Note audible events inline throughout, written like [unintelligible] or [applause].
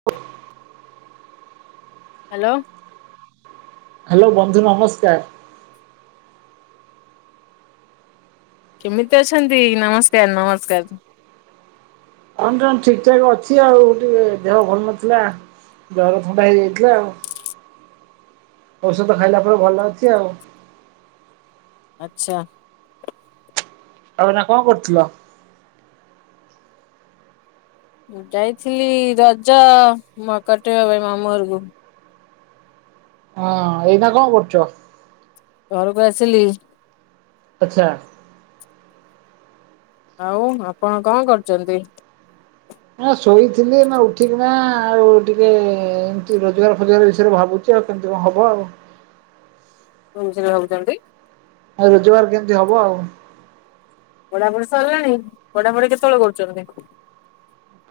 [inaudible] Hello. Hello ବନ୍ଧୁ ନମସ୍କାର। କେମିତି ଅଛନ୍ତି? ନମସ୍କାର ନମସ୍କାର। ହଁ ଡାଉନ୍ ଠିକ ଠାକ ଅଛି। ଆଉ ଟିକେ ଦେହ ଭଲ ନଥିଲା। ଜର ଥଣ୍ଡା ହେଇଯାଇଥିଲା ଆଉ। ଔଷଧ ଖାଇଲା ପରେ ଭଲ ଅଛି ଆଉ। ଆଚ୍ଛା। ଆଉ ଏଇନା କଣ କରୁଥିଲ? ମୁଁ ଯାଇଛି ରଜ ମ କଟେଇବା ପାଇଁ ମାମୁଁ ଘରକୁ ହଁ ଏଇନା କଣ କରୁଛ? ଘରକୁ ଆସିଲି। ଆଚ୍ଛା। ଆଉ ଆପଣ କଣ କରୁଛନ୍ତି? ହଁ ଶୋଇଥିଲି ନା ଉଠିକି ନା ଆଉ ଟିକେ ଏମତି ରୋଜଗାର ଫୋଜଗାର ବିଷୟରେ ଭାବୁଥିଲି। କେମିତି ହବ ଆଉ ଏମିତିରେ ଭାବୁଛନ୍ତି? ଆଉ ରୋଜଗାର କେମିତି ହବ ଆଉ? ପଢା ପଢି ସରିଲାଣି, ପଢା ପଢି କେତେବେଳେ କରୁଛ ତମେ?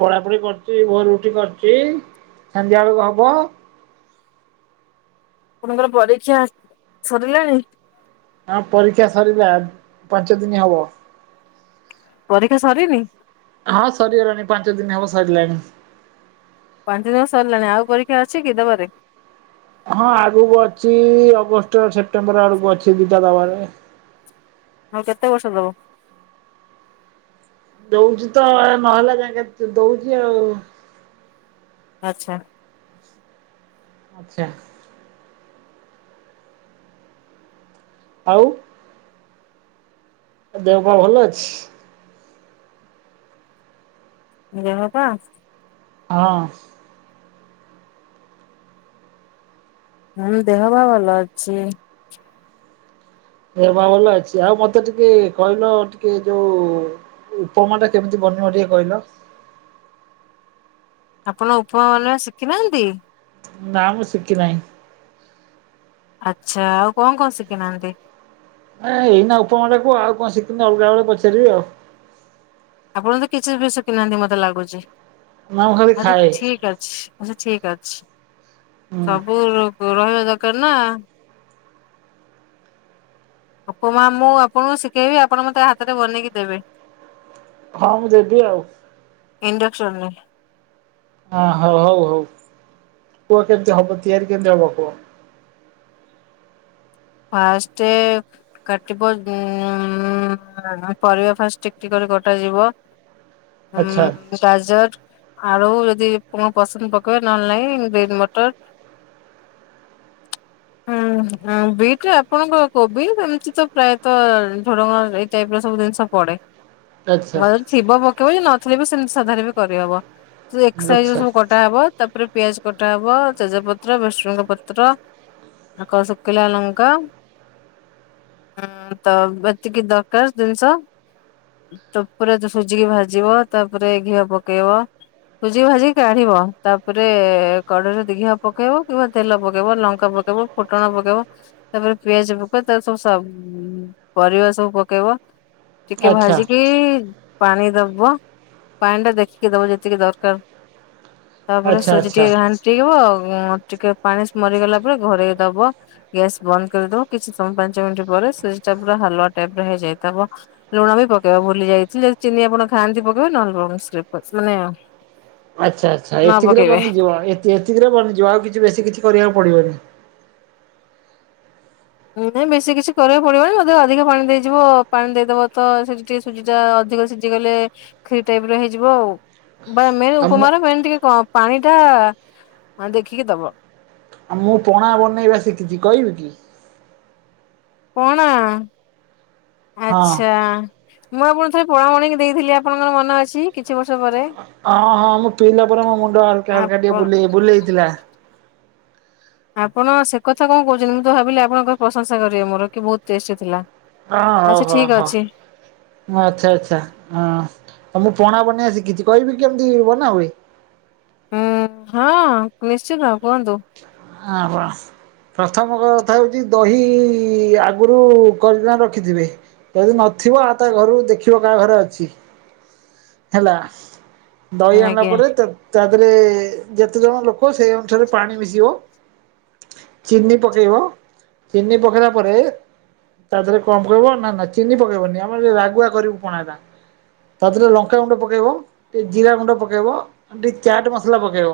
ପଢାପଢି କରୁଛି ଭୋରୁ ଉଠି କରିଛି ସାନ୍ଧ୍ୟା ବେଳକୁ ହବ। ଆପଣଙ୍କର ପରୀକ୍ଷା ସରିଲାଣି? ହଁ ପରୀକ୍ଷା ସରିଲା ପାଞ୍ଚ ଦିନି ହବ। ପରୀକ୍ଷା ସରିନି? ହଁ ସରିଗଲାଣି ପାଞ୍ଚ ଦିନି ହବ ସରିଗଲାଣି। ପାଞ୍ଚ ଦିନ ସରିଲାଣି ଆଉ ପରୀକ୍ଷା ଅଛି କି ଦବାରେ? ହଁ ଆଗକୁ ଅଛି ଅଗଷ୍ଟ ସେପ୍ଟେମ୍ବର ଆଡକୁ ଅଛି ଦିଟା ଦବାରେ ଆଉ କେତେ ବର୍ଷ ଦବ? ଦଉଛି ତ ନହେଲା ଯାକେ ଦଉଛି ଆଉ ଆଚ୍ଛା। ଆଚ୍ଛା। ଆଉ ଦେହ ପା ଭଲ ଅଛି? ଦେହ ପା ହଁ। ହୁଁ, ଦେହ ପା ଭଲ ଅଛି। ଦେହ ପା ଭଲ ଅଛି ଆଉ ମତେ ଟିକେ କହିଲ ଟିକେ ଯୋଉ ଉପମାଟା କେମିତି ବନିବ ଟିକେ କହିଲ? ଆପଣ ଉପମା ବନେଇବା ଶିଖିନାହାନ୍ତି? ନା, ମୁଁ ଶିଖି ନାହିଁ। ଆଚ୍ଛା, ଆଉ କଣ କଣ ଶିଖିନାହାନ୍ତି? ଏ ଏଇନା ଉପମାଟା କୁହ ଆଉ କଣ ଶିଖିନି ଅଲଗା ବେଳେ ପଚାରିବି ଆଉ ଆପଣ ତ କିଛି ବି ସିଖି ନାହାନ୍ତି ମତେ ଲାଗୁଛି। ନା ମୁଁ ଖାଲି ଆଛା ଖାଏ ଠିକ ଅଛି ଆଛା ଠିକ ଅଛି ହୁଁ ସବୁ [inaudible] ଦରକାର ନା। ଉପମା ମୁଁ ଆପଣଙ୍କୁ ଶିଖେଇବି ଆପଣ ମତେ ହାତରେ ବନେଇକି ଦେବେ। ହଁ, ମୁଁ ଦେବି ଆଉ ଇଣ୍ଡକ୍ସନରେ। ହ ହଉ ହଉ ହଉ କୁହ କେମତି ହବ ତିଆରି କେମିତି ହବ କୁହ? ଫାଷ୍ଟେ କାଟିବ ହୁଁ ହୁଁ ପରିବା ଫାଷ୍ଟ ଟିକ୍ ଟିକ୍ କରି କଟାଯିବ। ଉଁ ଆଚ୍ଛା। ଗାଜର ଆଳୁ ଯଦି କଣ ପସନ୍ଦ ପକେଇବେ ନହେଲେ ନାଇଁ ଗ୍ରୀନ୍ ମଟର [unintelligible] ହୁଁ ହ ବି। ଆପଣଙ୍କ କୋବି ଏମିତି ପ୍ରାୟତ ଝୁଡଙ୍ଗ ଏଇ ଟାଇପର ସବୁ ଜିନିଷ ପଡେ। ଆଚ୍ଛା ଥିବ ପକେଇବ ଯଦି ନଥିଲେ ବି ସେମିତି ସାଧାରେ ବି କରିହବ ଏକ ସାଇଜର ଆଚ୍ଛା। ସବୁ କ କଟା ହବ ତାପରେ ପିଆଜ କଟା ହବ ତେଜ ପତ୍ର ଭ୍ରୁସଙ୍ଗ ପତ୍ର ତା ଆଗ ସୁଖିଲା ଲଙ୍କା ହୁଁ ତ ଏତିକି ଦରକାର ଜିନିଷ। ତାପରେ ତ ସୁଜିକି ଭାଜିବ। ତାପରେ ଘିଅ ପକେଇବ। ସୁଜି ଭାଜି କାଢିବ। ତାପରେ କଡେଇରେ ଘିଅ ପକେଇବ କିମ୍ବା ତେଲ ପକେଇବ ଲଙ୍କା ପକେଇବ। ଫୁଟଣ ପକେଇବ। ତାପରେ ପିଆଜ ପକେଇବ। ତା ସବୁ ସ ଉମ୍ ପରିବା ସବୁ ପକେଇବ। ଟିକେ ଆଚ୍ଛା ଭାଜିକି ପାଣି ଦବ। ପାଣି ଟା ଦେଖିକି ଦବ ଯେତିକି ଦରକାର। ତାପରେ ଆଚ୍ଛା ସୁଜି ଆଚ୍ଛା। ଟିକେ ଘାଣ୍ଟ ଫୁଟେଇବ ଆଉ କଣ? ଟିକେ ପାଣି ମରିଗଲା ପରେ ଘୋରେଇ ଦବ। ଗ୍ୟାସ୍ ବନ୍ଦ କରିଦବ। କିଛି ସମୟ ପାଞ୍ଚ ମିନିଟ ପରେ ସୁଜି ଟା ପୁରା ହାଲୁଆ ଟାଇପ୍ ର ହେଇଯାଇଥବ। ଲୁଣ ବି ପକେଇବ। ଭୁଲି ଯାଇଥିଲି ଚିନି ଆପଣ ଖାଆନ୍ତି ପକେଇବେ ନହେଲେ ରଂ ସ୍କିପ୍ କର ମାନେ ଆଚ୍ଛା ଆଚ୍ଛା ନ ଏତିକିରେ ପକେଇବେ। ବନିଯିବ। ଏତିକିରେ ବନିଯିବ। ଆଉ କିଛି ବେଶୀ କିଛି କରିବାକୁ ପଡିବନି? ନାଇଁ ନାଇଁ ବେଶୀ କିଛି କରିବାକୁ ପଡିବନି। ଯଦି ଅଧିକ ପାଣି ଦେଇଯିବ ପାଣି ଦେଇଦବ ତ ସେଠି ଟିକେ ସୁଜି ଟା ଅଧିକ ସିଝି ଗଲେ ଖିରୀ ଟାଇପ୍ ର ହେଇଯିବ ଆଉ। ବା ମେନ୍ ଆଉ ମୁଁ ଉପମା ର ମେନ୍ ଟିକେ ପାଣି ଟା ଦେଖିକି ଦବ। ମୁଁ ପଣା ବନେଇବା ଶିଖିଚି କହିବି କି? ପଣା ହଁ ଆଚ୍ଛା। ମୁଁ ଆପଣଙ୍କୁ ଥରେ ପଣା ବନେଇକି ଦେଇଥିଲି ଆପଣଙ୍କର ମନ ଅଛି କିଛି ବର୍ଷ ପରେ? ଅଁ ହଁ ମୁଁ ପିଇଲା ପରେ ମୋ ମୁଣ୍ଡ ହାଲକା ହାଲକା ଟିକେ ଆପଣ ବୁଲେଇ ବୁଲେଇଥିଲା। ଆପଣ ସେ କଥା କଣ କହୁଚନ୍ତି? ମୁଁ ତ ଭାବିଲି ଆପଣଙ୍କ ପ୍ରଶଂସା କରିବେ ମୋର କି ବହୁତ ଟେଷ୍ଟି ଥିଲା। ଆ ହଉ ଆଚ୍ଛା ହଁ ଠିକ ହଁ। ଅଛି ଆଚ୍ଛା ଆଚ୍ଛା ହଁ ତ ମୁଁ ପଣା ବନେଇଆ ଶିଖିଚି କହିବି କେମିତି ବନା ହୁଏ। ହୁଁ ହଁ ନିଶ୍ଚନ୍ତ କୁହନ୍ତୁ। [unintelligible] ପ୍ରଥମ କଥା ହଉଚି ଦହି ଆଗରୁ କରିକିନା ରଖିଥିବେ। ଯଦି ନଥିବ ଆ ତା ଘରୁ ଦେଖିବ କାହା ଘରେ ଅଛି ହେଲା। ଦହି ଆଣିଲା ଆଜ୍ଞା। ପରେ ତା ତାଦେରେ ଯେତେ ଜଣ ଲୋକ ସେଇ ଅନୁସାରେ ପାଣି ମିଶିବ। ଚିନି ପକେଇବ। ଚିନି ପକେଇଲା ପରେ ତା ଦେହରେ କଣ ପକେଇବ ନା ନା ଚିନି ପକେଇବନି। ଆମର ଯୋଉ ରାଗୁଆ କରିବୁ ପଣା ଟା। ତା ଦେହରେ ଲଙ୍କାଗୁଣ୍ଡ ପକେଇବ। ଟିକେ ଜିରା ଗୁଣ୍ଡ ପକେଇବ। ଟିକେ ଚାଟ୍ ମସଲା ପକେଇବ।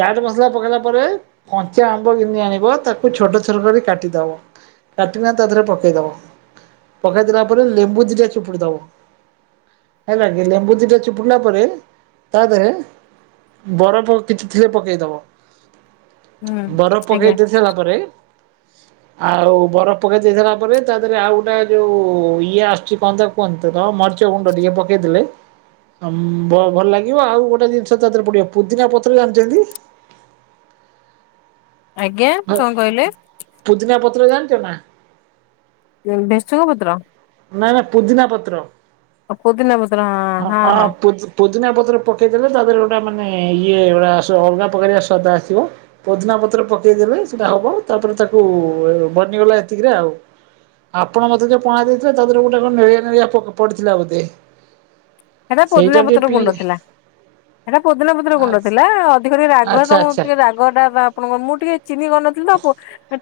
ଚାଟ୍ ମସଲା ପକେଇଲା ପରେ କଞ୍ଚା ଆମ୍ବ ଘିନି ଆଣିବ। ତାକୁ ଛୋଟ ଛୋଟ କରି କାଟିଦବ। କାଟିକିନା ତା ଦେରେ ପକେଇ ଦବ। ପକେଇ ଦେଲା ପରେ ଲେମ୍ବୁ ଦିଟା ଚୁପୁଡି ଦବ। ହେଲା କି ଲେମ୍ବୁ ଦିଟା ଚୁପୁଡିଲା ପରେ ତା ଦେହରେ ବରଫ କିଛି ଥିଲେ ପକେଇଦବ। ହୁଁ ବରଫ ପକେଇ ଆଜ୍ଞା ଦେଇ ସାରିଲାପରେ ଆଉ ବରଫ ପକେଇ ଦେଇ ସାରିଲା ପରେ ତା ଦେହରେ ଆଉ ଗୋଟେ ଯୋଉ ଇଏ ଆସୁଚି ପନ୍ଦର ପନ୍ତର ମରିଚ ଗୁଣ୍ଡ ଟିକେ ପକେଇଦେଲେ ଆମ୍ବ ଭଲ ଲାଗିବ। ଆଉ ଗୋଟେ ଜିନିଷ ତା ଦେହରେ ପଡିବ ପୁଦିନା ପତ୍ର ଜାଣିଚନ୍ତି। ଆଜ୍ଞା କଣ କହିଲେ? ପୁଦିନା ପତ୍ର ଜାଣିଚ ନା? ଭେସୁଙ୍ଗା ପତ୍ର? ନା ନା ପୁଦିନା ପତ୍ର। ଅ ପୁଦିନା ପତ୍ର ହଁ ହଁ ହଁ। ପୋଦିନା ପତ୍ର ପକେଇଦେଲେ ତା ଦେହରେ ଗୋଟେ ମାନେ ଇଏ ଗୋଟା ଆସିବ ଅଲଗା ପକାରିଆ ସ୍ୱାଦ ଆସିବ। ପୋଦିନା ପତ୍ର ପକେଇଦେଲେ ସେଟା ହବ ତାପରେ ତାକୁ ବନିଗଲା ଏତିକିରେ ଆଉ। ଆପଣ ମତେ ଯୋଉ ପଣା ଦେଇଥିଲେ ତା ଦେହରେ ଗୋଟେ କଣ ନେଳିଆ ନେଳିଆ ପୋକ ପଡିଥିଲା ବୋଧେ। ହେଟା ସେଇଟା ପୋଦିନା ଟିକେ ପତ୍ର ପି ଗୁଣ୍ଡ ଥିଲା। ହେଟା ପୁଦିନା ପତ୍ର ଗୁଣ୍ଡ ଥିଲା ଅଧିକ ଟିକେ ରାଗୁଆ ଆଚ୍ଛା ତମୁକୁ ଆଚ୍ଛା ଟିକେ ରା ଗଟା ବା ଆପଣଙ୍କର ମୁଁ ଟିକେ ଚିନି କରିନଥିଲି ତ ପୁଅ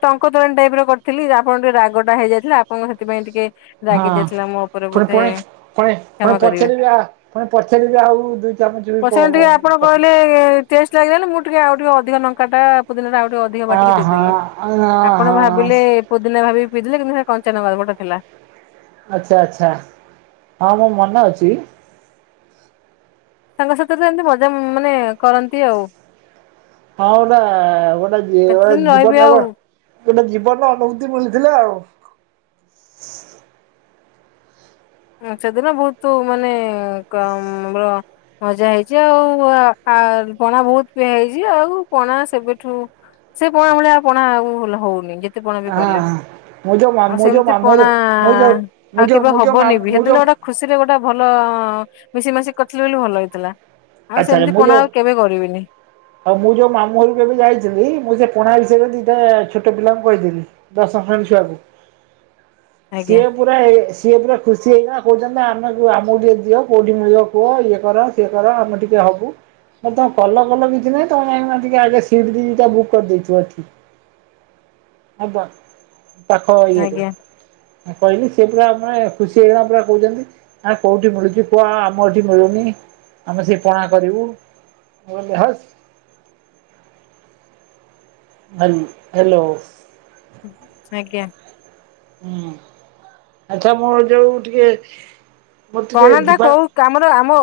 ଟଙ୍କ୍ ଙ୍କ ତୋରାଣି ଟାଇପ୍ ର କରିଥିଲି। ଆପଣଙ୍କ ଟିକେ ରାଗ ଟା ହେଇଯାଇଥିଲା ଆପଣଙ୍କ ହେଥିପାଇଁ ଟିକେ ହଁ ରାଗି ଯାଇଥିଲା ମୋ ଉପରେ ପୁଣି ବୋଧେ ପୁଣି ପୁଣି ପୁଣି କ୍ଷମା କରିବେ ପଚାରିଲ ଆ ପୁଣି ପଚାରିବି ଆଉ ଦୁଇ ଚାମଚ ବି ପସନାଲି ଟିକେ ଆପଣ କହିଲେ ଟେଷ୍ଟ ଲାଗିଲାନି ମୁଁ ଟିକେ ଆଉ ଟିକେ ଅଧିକା ନଙ୍କା ଟା ମୋତେ ଲାଗିଲା ଆଉ ଟିକେ ଅଧିକ ଅ ବାଟିକି ହଁ ଦେଇଦେଲି ଆପଣ ହଁ ଭାବିଲେ ପୋଦିନା ଭାବିକି ପିଦେଲେ କିନ୍ତୁ ହେରା କଞ୍ଚାନଙ୍କା ଗୁଡା ଥିଲା। ଆଛା ଆଛା ହଁ ମୋ ମନେ ଅଛି। ତାଙ୍କ ସାଥିରେ ଏମିତି ମଜା ମାନେ କରନ୍ତି ଆଉ। ହଁ ଗୋଟା ଗୋଟେ ଜି କେତେ ଦିନ ରହିବି ଜୀବନରେ ଆଉ। କଣ ଗୋଟେ ଜୀବନର ଅନୁଭୂତି ମିଳିଥିଲା ଆଉ। ସେଦିନ ବହୁତ ମାନେ କ ମ ର ମଜା ହେଇଛି ଆଉ ଆ ପଣା ବହୁତ ପିଆ ହେଇଛି ଆଉ ପଣା ସେବେଠୁ ସେ ପଣା ଭଳିଆ ପଣା ଆଉ ହଉନି ଯେତେ ପଣା ବି ହଁ କଲେ। ମୁଁ ଯୋଉ ଆଉ ମୁଁ ଯୋଉ ସେମିତି ମାମୁଁ ପଣା ମୁଁ ଯୋଉ ମୁଁ ଆଉ ଯୋଉ କେବେ ମୁଁ ଯୋଉ ହବନି ବି ମୁଁ ସେଦିନ ଯୋଉ ଗୋଟେ ଖୁସିରେ ଗୋଟେ ଭଲ ମିଶି ମାଶିକି କରିଥିଲେ ବୋଲି ଭଲ ଲାଗିଥିଲା। ଆଛା ମୁଁ ଯୋଉ ଆଉ ମୁଁ ଯୋଉ ମାମୁଁ ଘରକୁ ଏବେ ଯାଇଥିଲି ମୁଁ ସେ ପଣା ବିଷୟରେ ଦିଟା ଛୋଟ ପିଲାଙ୍କୁ କହିଥିଲି। ଦଶମ ଶ୍ରେଣୀ ଛୁଆକୁ ଆଜ୍ଞା ସିଏ ପୁରା ସିଏ ପୁରା ଖୁସି ହେଇକିନା କହୁଛନ୍ତି ଆମେ ଆମକୁ ଟିକେ ଦିଅ କୋଉଠି ମି କୁହ ଇଏ କର ସିଏ କର ଆମେ ଟିକେ ହବୁ ତମ କଲ କଲ କିଛି ନାଇଁ ତମେ ଯାଇ ଆମ ପାଇଁ ସିଟ ଦି ଟା ବୁକ୍ କରିଦେଇଥିବ ଏଠି। ହବ ପାଖ [inaudible] ଆଜ୍ଞା ମୁଁ କହିଲି ସେ ପୁରା ମାନେ ଖୁସି ହେଇକିଁ ପୁରା କହୁଛନ୍ତି ଆ କୋଉଠି ମିଳୁଛି ପୁଅ ଆମର ଏଠି ମିଳୁନି ଆମେ ସେଠି ପଣା କରିବୁ ମୁଁ କହିଲି ହସ୍ ହାଲୋ ଆଜ୍ଞା ହୁଁ ଆଚ୍ଛା ମୋର ଯୋଉ ଟିକେ ମୋର ଟିକେ ପଣା ଟା ଯିବା କୋଉ ଆମର ଆମ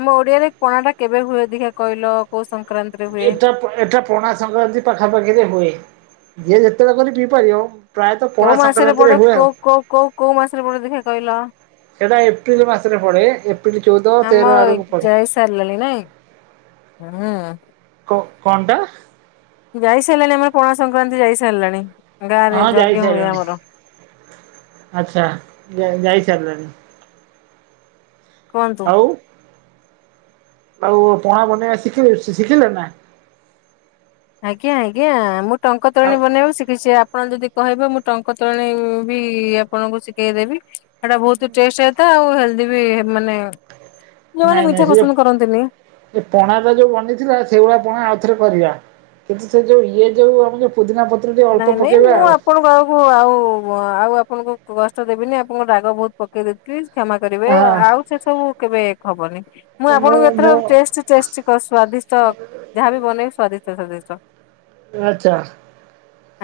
ଆମ ଓଡିଆରେ ପଣା ଟା କେବେ ହୁଏ ଦଖିଆ କହିଲ? କୋଉ ସଂକ୍ରାନ୍ତି? ଏଟ ଏଟା [inaudible] ପଣା ସଂକ୍ରାନ୍ତି ପାଖାପାଖିରେ ହୁଏ ଯିଏ ଯେତେବେଳେ କରି ପିଇପାରିବ ମ। କୋଉ ମାସରେ ପଡେ କୋ କୋ କୋ କୋଉ ମାସରେ ପଡେ ଦେଖିବା କହିଲ? ସେଇଟା ଏପ୍ରିଲ ମାସରେ ପଡେ ଏପ୍ରିଲ ଚଉଦ ତେର ଆଡକୁ ପେଡେ। ଜୟ ସାରିଲନି ନାଇଁ ହୁଁ [inaudible] କଣ ଟା ଯାଇସାରିଲାଣି ଆମର ପଣା ସଂକ୍ରାନ୍ତି ଯାଇସାରିଲାଣି ଗାଁ ରେ ହଁ ଯାଇ ଯଜ୍ଞ ହୁଏ ସାରିଲାଣି ଆମର। ଆଚ୍ଛା ଯାଇ ସାରିଲାଣି। କୁହନ୍ତୁ। ଆଉ ଆଉ ପଣା ବନେଇବା ଶିଖିଲେ ଶିଖିଲେ ନା। ଆଜ୍ଞା ଆଜ୍ଞା ମୁଁ ଟଙ୍କ ତୋରାଣୀ ଆଉ ବନେଇବା ଶିଖିଛି ଆପଣ ଯଦି କହିବ ମୁଁ ଟଙ୍କ ତୋରାଣୀ ବି ଆପଣଙ୍କୁ ଶିଖେଇଦେବି। ସେଇଟା ବହୁତ ଟେଷ୍ଟ ହେଇଥାଏ ଆଉ ହେଲ୍ଦି ବି ମାନେ ଯୋଉମାନେ ନାଇଁ ମିଠା ନାଇଁ ସେ ପସନ୍ଦ ତ କରନ୍ତିନି ସେ ପଣା ଟା ଯୋଉ ବନେଇଥିଲ ସେଇଭଳିଆ ପଣା ଆଉଥରେ କରିବା। କିନ୍ତୁ ସେ ଯୋଉ ଇଏ ଯୋଉ ଆମ ଯୋଉ ପୋଦିନା ପ ନାଇଁ ନାଇଁ ମୁଁ ଆପଣଙ୍କୁ ଆଉ କହ ଆଉ ଆଉ ଆପଣଙ୍କୁ କଷ୍ଟ ଦେବିନି ଆପଣଙ୍କ ରାଗ ବହୁତ ପକେଇଦେବି। ପ୍ଲିଜ଼ କ୍ଷମା କରିବେ ହଁ ଆଉ ସେ ସବୁ କେବେ ହବନି ମୁଁ ଆପଣଙ୍କୁ ଏଥର ଟେଷ୍ଟ ଟେଷ୍ଟ ସ୍ଵାଦିଷ୍ଟ ଯାହାବି ବନେଇବି ସ୍ଵାଦିଷ୍ଟ ସ୍ଵାଦିଷ୍ଟ। ଆଚ୍ଛା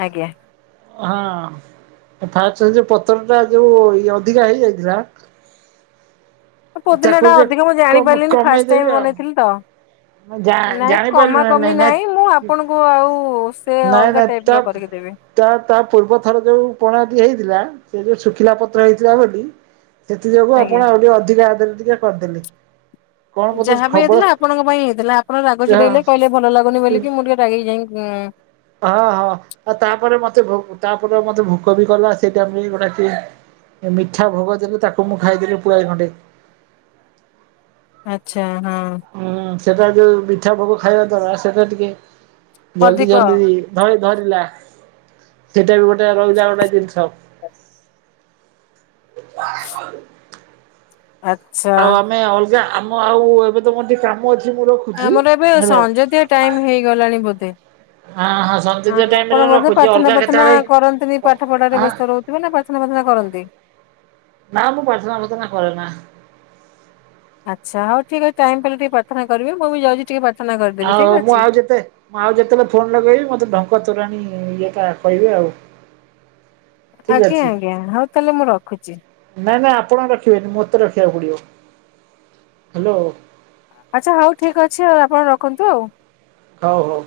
ଆଜ୍ଞା ହଁ ଫାଷ୍ଟ ଯୋଉ ପତ୍ର ଟା ଯୋଉ ଇ ଅଧିକା ହେଇଯାଇଥିଲା ପୋଦିନା ତାକୁ ଟା ଟିକେ ଅଧିକ ମୁଁ ଜାଣି କମ ପାରିଲିନି ଫାଷ୍ଟ କମେଇଦେବି ଟାଇମ ଆଉ ବନେଇଥିଲି ତ ଜା ନାଇଁ ଜାଣିପାରିଲୁ କମା ନା କମି ନାଇଁ ମୁଁ ଆ ଆପଣଙ୍କୁ ଆଉ ସେ ନାଇଁ ଅଲଗା ନାଇଁ ତା ଟାଇପର କରିକି ଦେବି। ତା ତା ପୂର୍ବ ଥର ଯୋଉ ପଣାଟି ହେଇଥିଲା ସେ ଯୋଉ ଶୁଖିଲା ପତ୍ର ହେଇଥିଲା ବୋଲି ସେଥି ଯୋଗୁ ଆଜ୍ଞା। ଆପଣ ଆଉ ଟିକେ ଅଧିକା ଦେଲେ ଟିକେ କରିଦେଲି। ଯାହା ବିି ହେଇଥିଲା ଆପଣଙ୍କ ପାଇଁ ହେଇଥିଲା ଆପଣ ରାଗ ଛିଡେଇଲେ କହିଲେ ଭଲ ଲାଗୁନି ବୋଲିି ମୁଁ ଟିକେ ରାଗିକି ଯାଇକି ହଁ ହଁ ଆଉ ତାପରେ ମତେ ତାପରେ ମତେ ଭୋକ ବି କଲା ସେଇଟା ଗୋଟା କି ମିଠା ଭୋଗ ଦେଲେ ତାକୁ ମୁଁ ଖାଇଦେଲି ପୁଳାଏ ଖଣ୍ଟେ। ଆଚ୍ଛା ହଁ। ହୁଁ ସେଟା ଯୋଉ ମିଠା ପୋକ ଖାଇବା ଦ୍ୱାରା ସେଟା ଟିକେ ଜଲଦି ଅଧିକ ଜଲଦି ଧଇ ଧରିଲା ସେଟା ବି ଗୋଟେ ରହିଲା ଗଣ୍ଡା ଜିନିଷ। ଭ ଆ ଆଉ ଆମେ ଅଲଗା ଆମ ଆଉ ଏବେ ତ ମୋର ଟିକେ କାମ ଅଛି ମୋର ଆମର ଏବେ ସଞ୍ଜ ଦିଆ ଟାଇମ ହେଇଗଲାଣି ବୋଧେ ହଁ ହଁ ସଞ୍ଜୟ ଟାଇମରେ ଆପଣ ବେ ରଖୁଛି ପ୍ରାର୍ଥନା ଅଲଗା ପ୍ରାର୍ଥନା କେତେବେଳେ କରନ୍ତିନି ପାଠ ପଢାରେ ଆଁ ବ୍ୟସ୍ତ ରହୁ ଥିବେ ସେମାନେ ପ୍ରାର୍ଥନା ପ୍ରାର୍ଥନା କରନ୍ତି। ନା ମୁଁ ପାର୍ଥନା ପଥନା କରେନା। ଆଚ୍ଛା ହଉ ଠିକ ଅଛି ଟାଇମ ପାଇଲେ ଟିକେ ପ୍ରାର୍ଥନା କରିବି ମୁଁ ବି ଯାଉଛି ଟିକେ ପ୍ରାର୍ଥନା କରିଦବି ଆଉ ଠିକ ମୁଁ ଅଛି। ଆଉ ଯେତେ ମୁଁ ଆଉ ଯେତେବେଳେ ଫୋନ ଲଗେଇବି କହିବି ମତେ ଢଙ୍କ ତୋରାଣୀ ଇଏଟା କହିବେ ଆଉ। ଠିକ୍ ଆଜ୍ଞା ଅଛି ଆଜ୍ଞା ହଉ ତାହେଲେ ମୁଁ ରଖୁଛି। ନାଇଁ ନାଇଁ ଆପଣ ରଖିବେନି ମତେ ରଖିବାକୁ ପଡିବ ହାଲୋ ଆଚ୍ଛା ହଉ ଠିକ ଅଛି ଆଉ ଆପଣ ରଖନ୍ତୁ ଆଉ। ହଉ ହଉ।